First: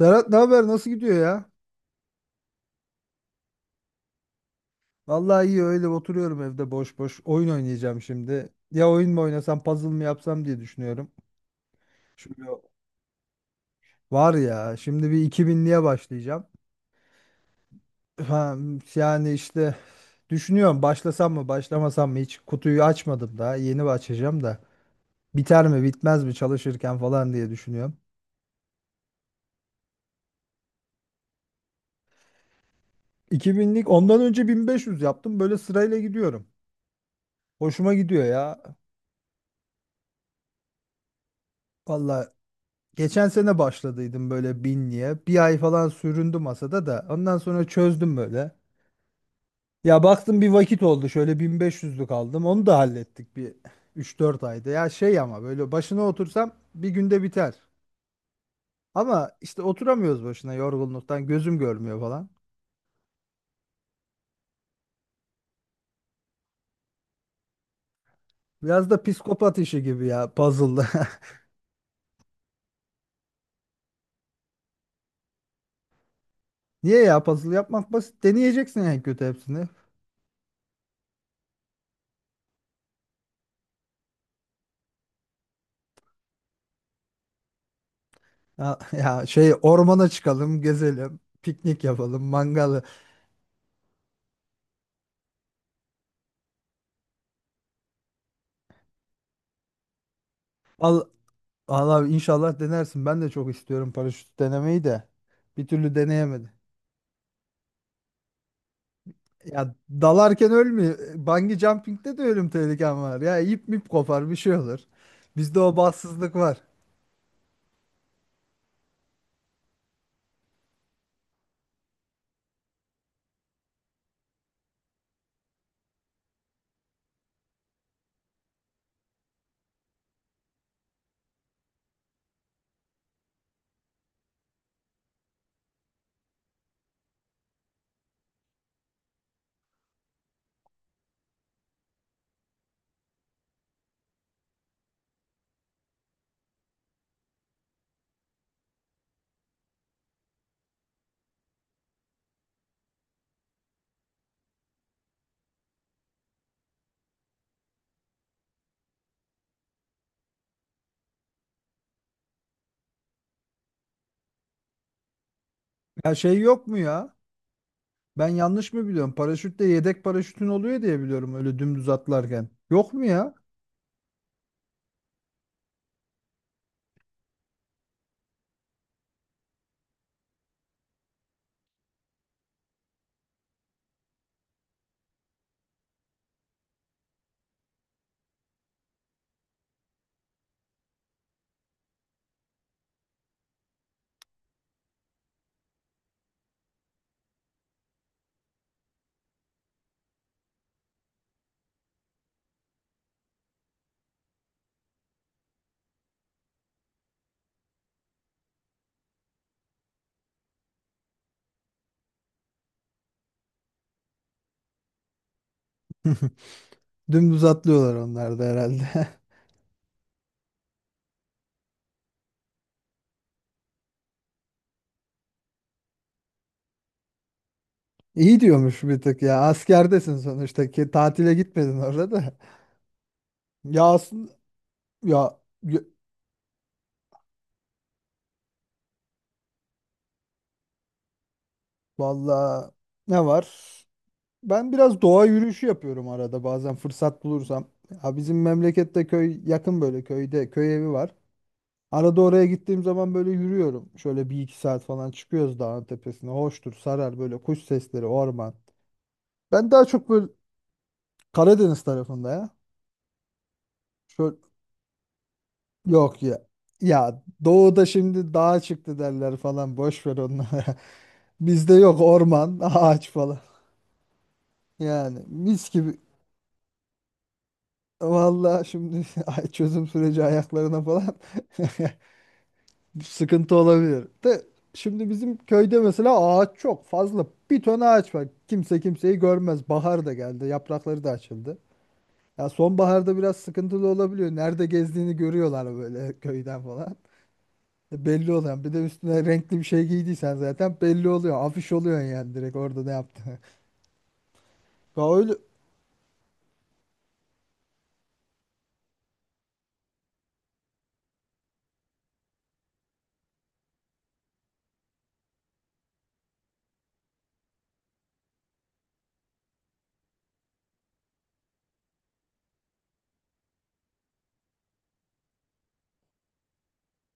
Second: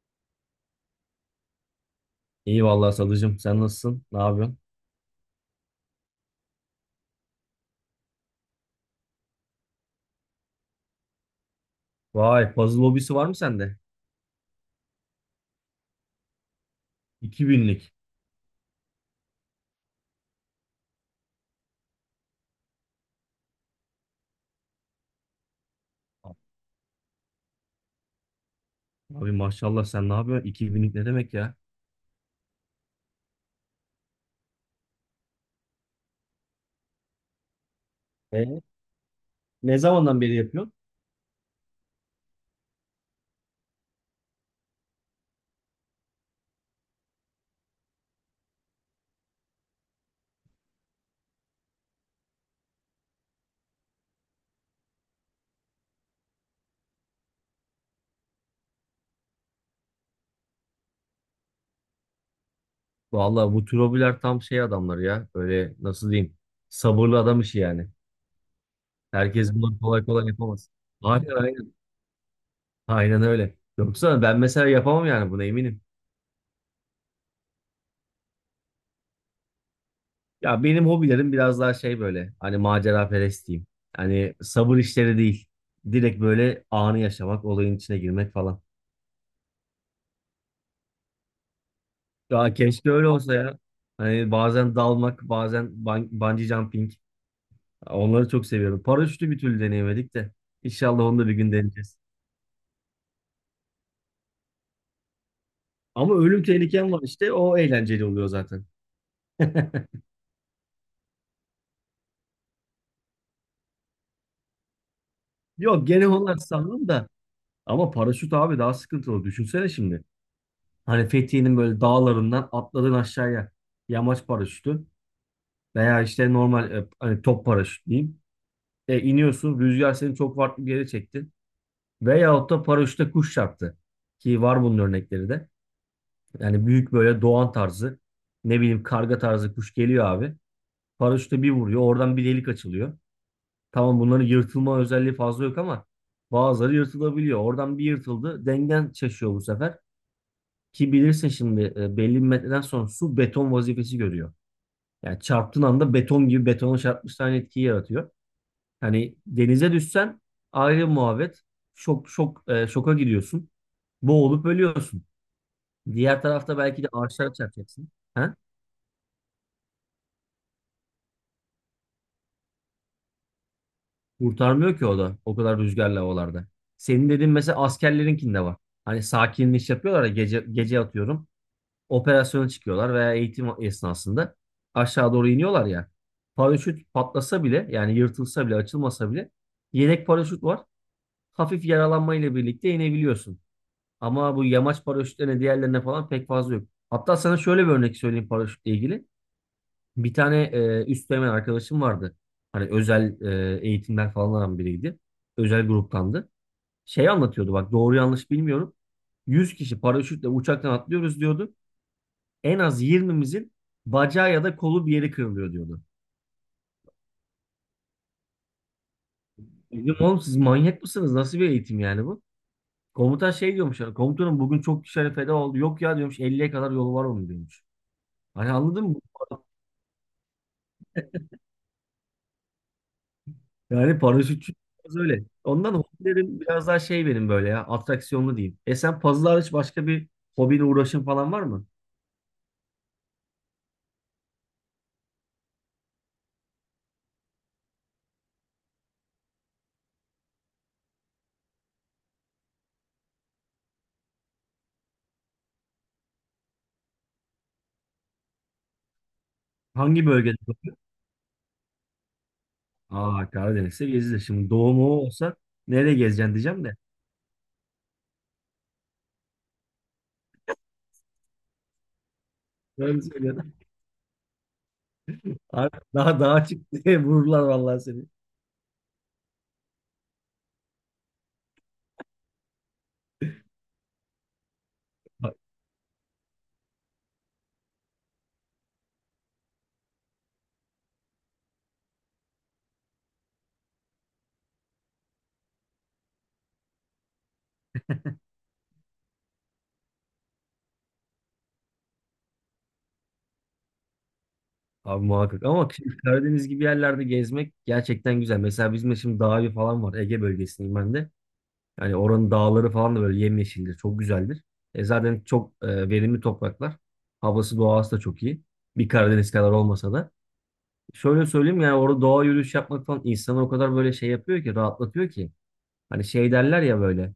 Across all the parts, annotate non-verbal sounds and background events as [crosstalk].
Serhat, ne haber? Nasıl gidiyor ya? İyi vallahi Sadıcığım. Sen nasılsın? Ne yapıyorsun? Vallahi iyi, öyle oturuyorum evde boş boş. Oyun oynayacağım şimdi. Ya oyun mu oynasam, puzzle mı yapsam diye düşünüyorum. Şimdi Vay o- puzzle hobisi var mı sende? Var ya, şimdi bir 2000'liğe başlayacağım. 2000'lik. Ha, yani işte düşünüyorum, başlasam mı başlamasam mı, hiç kutuyu açmadım daha. Yeni açacağım da. Biter mi bitmez mi çalışırken falan diye düşünüyorum. Abi maşallah sen ne yapıyorsun? 2000'lik ne demek ya? 2000'lik, ondan önce 1500 yaptım. Böyle sırayla gidiyorum. Hoşuma gidiyor ya. E, Ne zamandan beri yapıyorsun? Vallahi, geçen sene başladıydım böyle binliğe. Bir ay falan süründü masada da. Ondan sonra çözdüm böyle. Ya baktım bir vakit oldu. Şöyle 1500'lük aldım. Onu da hallettik bir üç dört ayda. Ya şey, ama böyle başına otursam bir günde biter. Ama işte oturamıyoruz başına yorgunluktan. Gözüm görmüyor falan. Vallahi bu tür hobiler tam şey adamları ya. Böyle nasıl diyeyim? Sabırlı adam işi yani. Biraz da Herkes psikopat bunu işi kolay gibi kolay ya yapamaz. puzzle'da. Aynen aynen. Aynen öyle. Yoksa ben mesela yapamam yani buna eminim. [laughs] Niye ya, puzzle yapmak basit. Deneyeceksin en kötü hepsini. Ya benim hobilerim biraz daha şey böyle. Hani macera perest diyeyim. Hani sabır işleri değil. Direkt böyle anı yaşamak, olayın içine girmek falan. Ya, ya şey, ormana çıkalım, gezelim, piknik yapalım, Ya mangalı. keşke öyle olsa ya. Hani bazen dalmak, bazen bungee jumping. Onları çok seviyorum. Paraşütü bir türlü deneyemedik de. İnşallah Al, onu da bir gün Allah deneyeceğiz. abi, inşallah denersin. Ben de çok istiyorum paraşüt denemeyi de. Bir türlü Ama ölüm deneyemedim. tehlikem var işte. O eğlenceli oluyor zaten. Ya [laughs] dalarken ölmüyor. Bungee jumping'de de ölüm tehlikem var. Ya ip mip kopar, bir şey olur. Bizde o Yok gene bahtsızlık onlar var. sanırım da. Ama paraşüt abi daha sıkıntılı. Düşünsene şimdi. Hani Fethiye'nin böyle dağlarından atladın aşağıya. Yamaç paraşütü. Veya işte normal hani top paraşüt diyeyim. İniyorsun. Rüzgar seni çok farklı bir yere çekti. Veyahut da paraşütle kuş çarptı. Ki var bunun örnekleri de. Yani büyük böyle doğan tarzı, ne bileyim karga tarzı kuş geliyor abi. Paraşütle bir vuruyor, oradan bir delik açılıyor. Tamam, bunların yırtılma özelliği fazla yok ama bazıları yırtılabiliyor. Oradan bir yırtıldı, dengen şaşıyor bu sefer. Ki bilirsin şimdi belli bir metreden sonra su beton vazifesi görüyor. Yani çarptığın anda beton gibi, betona çarpmış aynı etkiyi yaratıyor. Hani denize düşsen ayrı muhabbet. Şok şok, şoka gidiyorsun. Boğulup ölüyorsun. Ya Diğer şey, tarafta yok mu belki de ya? ağaçlara çarpacaksın. Ben Ha? yanlış mı biliyorum? Paraşütte yedek paraşütün oluyor diye biliyorum, öyle dümdüz atlarken. Yok mu ya? Kurtarmıyor ki o da o kadar rüzgarlı havalarda. Senin dediğin mesela askerlerinkinde var. Hani sakinleş yapıyorlar ya gece, gece atıyorum. Operasyona çıkıyorlar veya eğitim esnasında aşağı doğru iniyorlar ya. Paraşüt patlasa bile, yani yırtılsa bile, açılmasa bile yedek paraşüt var. Hafif yaralanmayla birlikte inebiliyorsun. Ama bu yamaç paraşütlerine, diğerlerine falan pek fazla yok. Hatta sana şöyle bir örnek söyleyeyim paraşütle ilgili. Bir tane üst dönem arkadaşım vardı. Hani özel eğitimler falan alan biriydi. Özel gruptandı. Şey anlatıyordu bak, doğru yanlış bilmiyorum. 100 kişi paraşütle uçaktan atlıyoruz diyordu. En az 20'mizin bacağı ya da kolu, bir yeri kırılıyor diyordu. [laughs] Dümdüz atlıyorlar onlar da herhalde. [laughs] Dedim oğlum, siz manyak mısınız? Nasıl bir eğitim yani bu? Komutan şey diyormuş. Komutanım bugün çok kişi feda oldu. Yok ya diyormuş, 50'ye kadar yolu var onun diyormuş. İyi Hani diyormuş anladın mı? bir tık ya. Askerdesin sonuçta ki, tatile gitmedin orada da. Ya Yani aslında, paraşütçü biraz öyle. Ya, Ondan y- hobilerim biraz daha şey benim, böyle ya, atraksiyonlu diyeyim. Sen puzzle hariç başka bir hobine uğraşın falan var mı? valla ne var? Ben biraz doğa yürüyüşü yapıyorum arada, bazen fırsat bulursam. Ya bizim memlekette köy yakın, böyle köyde köy evi var. Arada oraya gittiğim zaman böyle yürüyorum. Şöyle bir iki saat falan çıkıyoruz dağın tepesine. Hoştur, sarar böyle kuş sesleri, orman. Ben daha Hangi çok böyle bölgede? Karadeniz tarafında ya. Aa, Karadeniz'de gezilir. Şöyle Şimdi doğu mu olsa nereye yok gezeceksin ya. diyeceğim de. Ya doğuda şimdi dağa çıktı derler falan, boş ver onları. [laughs] Bizde yok orman, [laughs] Öyle ağaç falan. söylüyorum. Yani mis Abi gibi. daha daha çık [laughs] diye vururlar vallahi seni. Vallahi şimdi [laughs] çözüm süreci ayaklarına falan [laughs] sıkıntı olabilir. De şimdi Bak, bizim köyde mesela ağaç çok fazla. Bir ton ağaç var. Kimse kimseyi görmez. Bahar da geldi. Yaprakları da açıldı. Ya sonbaharda biraz sıkıntılı olabiliyor. Nerede gezdiğini görüyorlar böyle [laughs] köyden falan. E, belli olan. Bir de üstüne renkli bir şey giydiysen zaten belli oluyor. Afiş oluyor yani, direkt orada ne yaptığını. [laughs] abi Ya öyle. muhakkak ama şimdi Karadeniz gibi yerlerde gezmek gerçekten güzel. Mesela bizim de şimdi Dağ Evi falan var. Ege bölgesindeyim ben de. Yani oranın dağları falan da böyle yemyeşildir. Çok güzeldir. Zaten çok verimli topraklar. Havası, doğası da çok iyi. Bir Karadeniz kadar olmasa da. Şöyle söyleyeyim, yani orada doğa yürüyüş yapmak falan insanı o kadar böyle şey yapıyor ki, rahatlatıyor ki. Hani şey derler ya böyle.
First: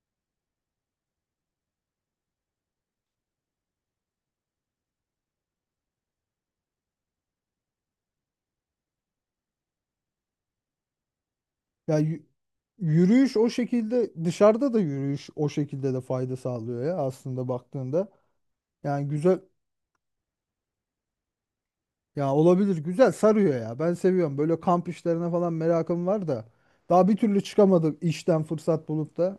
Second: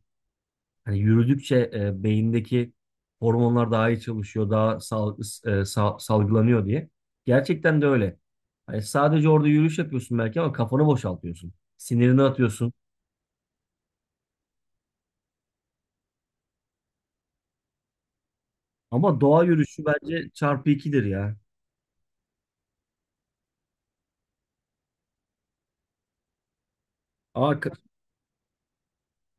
Hani yürüdükçe beyindeki hormonlar daha iyi çalışıyor, daha salgılanıyor diye. Gerçekten de öyle. Hani sadece orada yürüyüş yapıyorsun belki ama kafanı boşaltıyorsun. Ya yü- Sinirini atıyorsun. Yürüyüş o şekilde, dışarıda da yürüyüş o şekilde de fayda sağlıyor ya aslında baktığında. Yani Ama güzel, doğa yürüyüşü bence çarpı ikidir ya. ya olabilir, güzel sarıyor ya. Ben seviyorum. Böyle kamp işlerine falan merakım var da daha bir türlü Aa, çıkamadım işten fırsat bulup da,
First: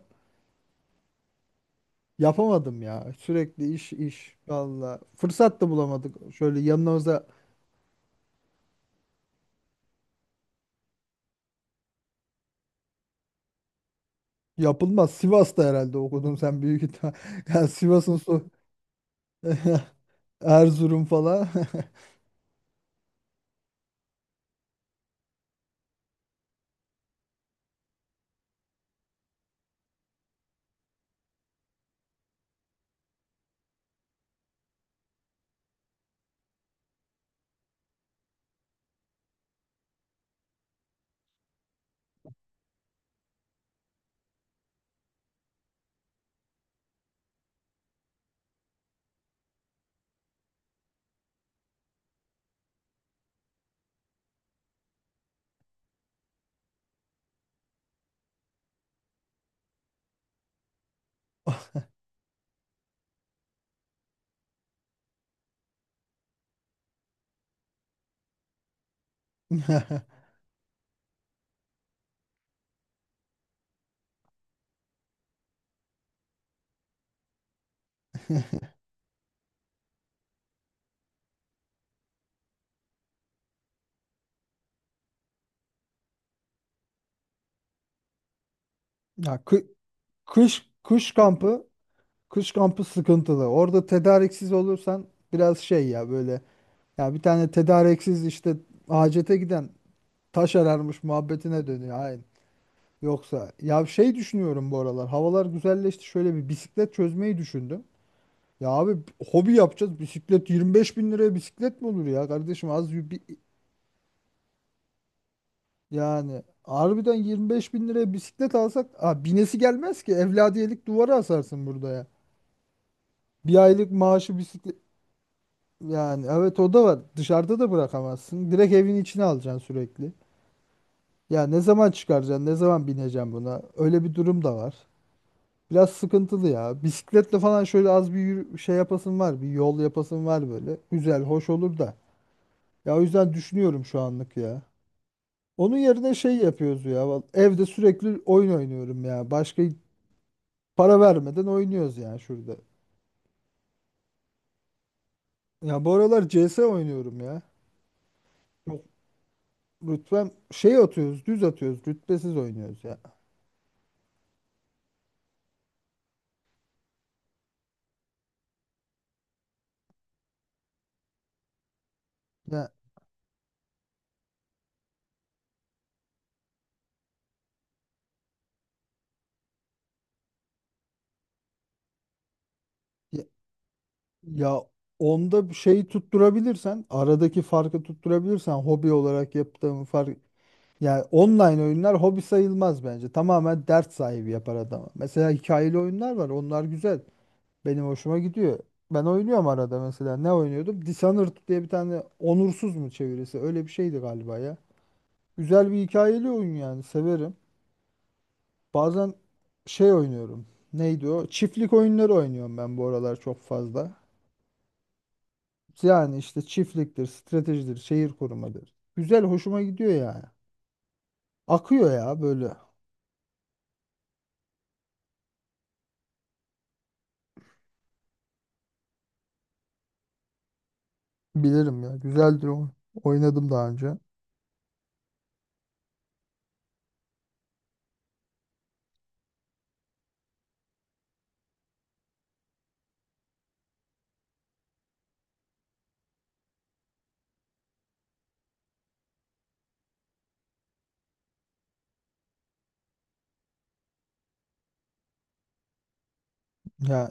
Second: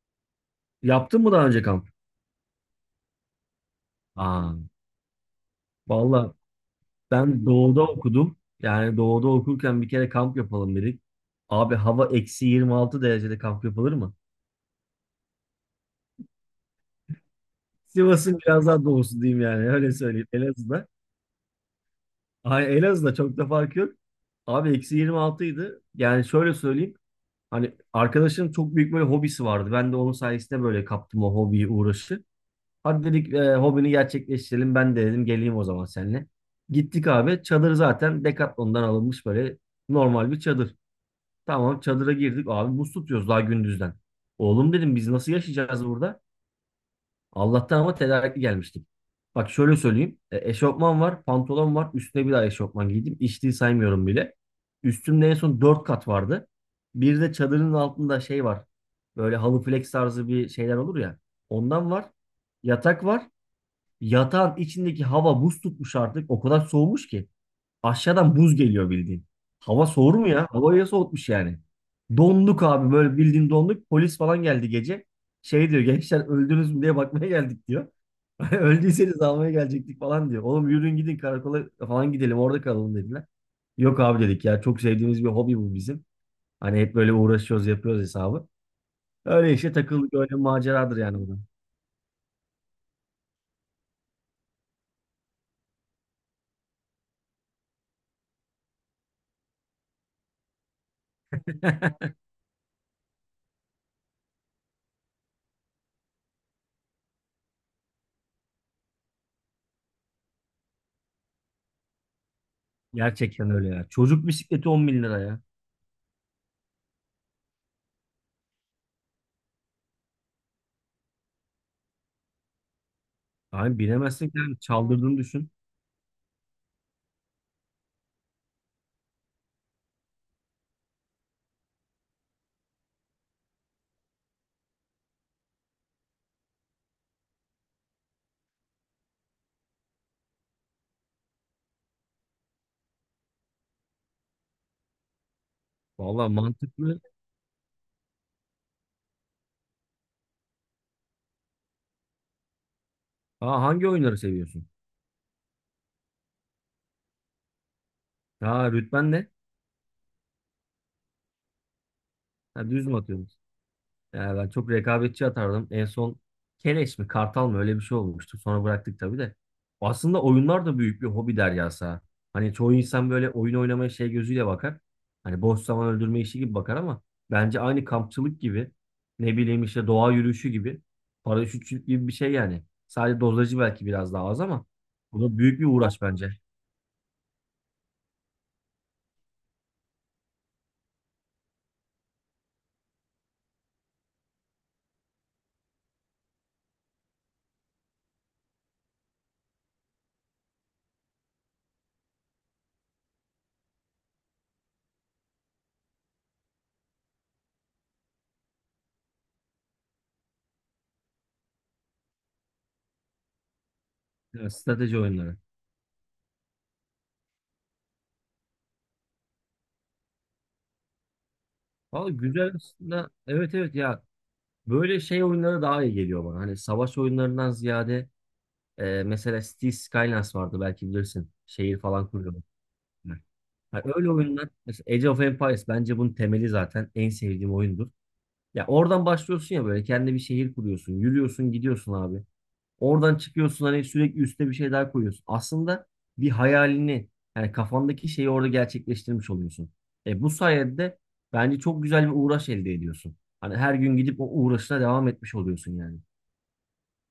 yaptın mı daha önce kamp? yapamadım ya. Sürekli iş iş Aa, valla. Fırsat da bulamadık. valla Şöyle yanımıza, ben doğuda okudum. Yani doğuda okurken bir kere kamp yapalım dedik. Abi hava eksi 26 derecede kamp yapılır mı? yapılmaz. Sivas'ta herhalde okudun sen, büyük ihtimal. [laughs] Yani Sivas'ın Sivas'ın su biraz daha doğusu diyeyim, yani [laughs] öyle söyleyeyim, Elazığ'da. Erzurum falan. [laughs] Ay, Elazığ'da çok da fark yok. Abi eksi 26 idi. Yani şöyle söyleyeyim. Hani arkadaşım çok büyük böyle hobisi vardı. Ben de onun sayesinde böyle kaptım o hobiyi, uğraşı. Hadi dedik hobini gerçekleştirelim. Ben de dedim geleyim o zaman seninle. Gittik abi. Çadır zaten Decathlon'dan alınmış, böyle normal bir çadır. Tamam, çadıra girdik abi, buz tutuyoruz daha gündüzden. Oğlum dedim, biz nasıl yaşayacağız burada? Allah'tan ama tedarikli gelmiştik. Bak şöyle söyleyeyim. Eşofman var, pantolon var. Üstüne bir daha eşofman giydim. İçtiği saymıyorum bile. Üstümde en son 4 kat vardı. Bir de çadırın altında şey var. Böyle halı, flex tarzı bir şeyler olur ya. Ondan var. Yatak var. Yatağın içindeki hava buz tutmuş artık. O kadar soğumuş ki. Aşağıdan buz geliyor bildiğin. Hava soğur mu [laughs] ya? Havayı soğutmuş yani. Donduk abi, böyle bildiğin donduk. Polis falan geldi gece. Şey diyor, gençler öldünüz mü diye bakmaya geldik diyor. [laughs] Öldüyseniz almaya gelecektik falan diyor. Oğlum yürüyün gidin karakola falan, gidelim orada kalalım dediler. Yok abi dedik ya, çok sevdiğimiz bir hobi bu bizim. Hani hep böyle uğraşıyoruz, yapıyoruz hesabı. Ya Öyle kı- işte takıldık, öyle Kış maceradır kış yani bu da. kampı kış kampı sıkıntılı. Orada tedariksiz olursan biraz şey ya böyle, ya bir tane tedariksiz işte, hacete giden taş ararmış muhabbetine dönüyor. [laughs] Aynen. Yoksa ya şey, düşünüyorum bu aralar. Havalar güzelleşti. Şöyle bir bisiklet çözmeyi düşündüm. Ya abi, hobi yapacağız. Bisiklet 25 bin liraya bisiklet mi olur ya kardeşim? Az bir Gerçekten öyle ya. Çocuk bisikleti 10 bin lira ya. yani harbiden 25 bin liraya bisiklet alsak, aa, binesi gelmez ki. Evladiyelik, duvara asarsın burada ya. Bir Abi aylık bilemezsin maaşı ki abi. bisiklet. Çaldırdığını düşün. Yani evet, o da var. Dışarıda da bırakamazsın. Direkt evin içine alacaksın sürekli. Ya ne zaman çıkaracaksın? Ne zaman bineceksin buna? Öyle bir durum da var. Biraz sıkıntılı ya. Bisikletle falan şöyle az bir şey yapasın var. Bir yol yapasın var böyle. Güzel, hoş olur da. Ya o yüzden düşünüyorum şu anlık ya. Onun yerine Valla şey yapıyoruz mantıklı. ya. Evde sürekli oyun oynuyorum ya. Başka para vermeden oynuyoruz ya şurada. Aa, hangi oyunları seviyorsun? Ya bu aralar C S oynuyorum ya. Ha, Çok rütben ne? rütbem şey, atıyoruz, düz atıyoruz. Rütbesiz Ha, oynuyoruz düz mü ya. atıyorsunuz? Ya ben çok rekabetçi atardım. En son Keleş mi Kartal mı öyle bir şey olmuştu. Sonra bıraktık tabii de. Aslında oyunlar da büyük bir hobi deryası ha. Hani Ya çoğu insan böyle oyun oynamaya şey gözüyle bakar. Hani boş zaman öldürme işi gibi bakar ama bence aynı kampçılık gibi, ne bileyim işte doğa yürüyüşü gibi, paraşütçülük gibi bir şey yani. Sadece Ya, dozajı belki biraz daha az ya, ama bu da onda bir büyük bir şeyi uğraş bence. tutturabilirsen, aradaki farkı tutturabilirsen, hobi olarak yaptığım fark, yani online oyunlar hobi sayılmaz bence. Tamamen dert sahibi yapar adamı. Mesela hikayeli oyunlar var. Onlar güzel. Benim hoşuma gidiyor. Ben oynuyorum arada mesela. Ne oynuyordum? Dishonored diye bir tane, onursuz mu çevirisi? Öyle bir şeydi galiba ya. Güzel bir hikayeli oyun yani. Severim. Bazen şey oynuyorum. Neydi o? Çiftlik oyunları oynuyorum ben bu aralar çok fazla. Ya, strateji oyunları. Yani işte çiftliktir, stratejidir, şehir korumadır. Güzel, hoşuma gidiyor yani. Akıyor Valla ya güzel böyle. aslında. Evet evet ya, böyle şey oyunları daha iyi geliyor bana. Hani savaş oyunlarından ziyade mesela Cities Skylines vardı, belki bilirsin. Şehir Bilirim ya. falan kuruyorlar. Güzeldir o. Oynadım daha Ha, önce. öyle oyunlar mesela Age of Empires bence bunun temeli, zaten en sevdiğim oyundur. Ya oradan başlıyorsun ya, böyle kendi bir şehir kuruyorsun. Yürüyorsun gidiyorsun abi. Oradan çıkıyorsun, hani sürekli üstüne bir şey daha koyuyorsun. Aslında bir hayalini, yani kafandaki şeyi orada gerçekleştirmiş oluyorsun. E bu sayede de bence çok güzel bir uğraş elde ediyorsun. Hani her gün gidip o uğraşına devam etmiş oluyorsun yani. Ya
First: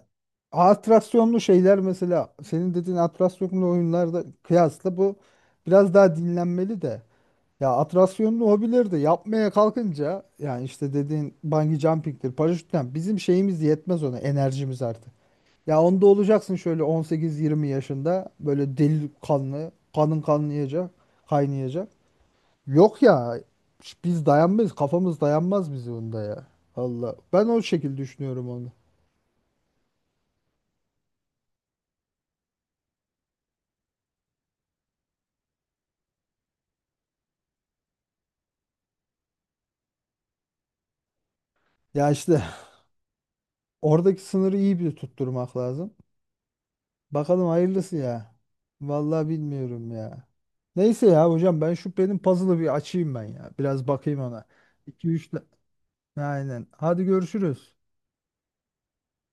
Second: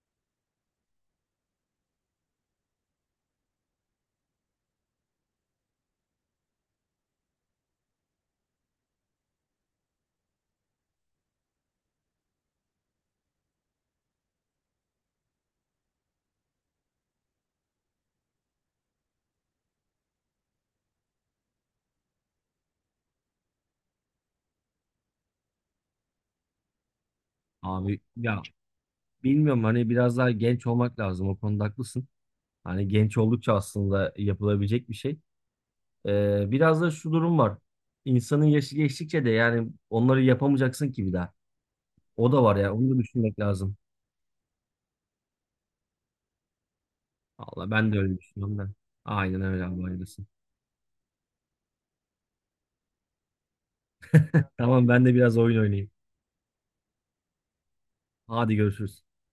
atraksiyonlu şeyler, mesela senin dediğin atraksiyonlu oyunlarda kıyasla bu biraz daha dinlenmeli de. Ya atraksiyonlu hobileri de yapmaya kalkınca, yani işte dediğin bungee jumping'tir, paraşütten bizim şeyimiz yetmez ona, enerjimiz artık. Ya onda olacaksın şöyle 18-20 yaşında, böyle deli kanlı, kanın kaynayacak. Yok ya, biz dayanmayız, kafamız dayanmaz bizi onda ya. Allah, ben o şekilde Abi ya, düşünüyorum onu. bilmiyorum, hani biraz daha genç olmak lazım, o konuda haklısın. Hani genç oldukça aslında yapılabilecek bir şey. Biraz da şu durum var. İnsanın yaşı geçtikçe de yani onları yapamayacaksın ki bir daha. Ya O işte da var ya, onu da düşünmek lazım. [laughs] oradaki sınırı iyi bir tutturmak lazım. Bakalım Valla ben hayırlısı de öyle ya. düşünüyorum da. Vallahi Aynen öyle abi, bilmiyorum hayırlısı. ya. Neyse ya hocam, ben şu benim puzzle'ı bir açayım ben ya. Biraz bakayım ona. Tamam, ben 2 de üç. biraz oyun oynayayım. Aynen. Hadi görüşürüz. Hadi görüşürüz.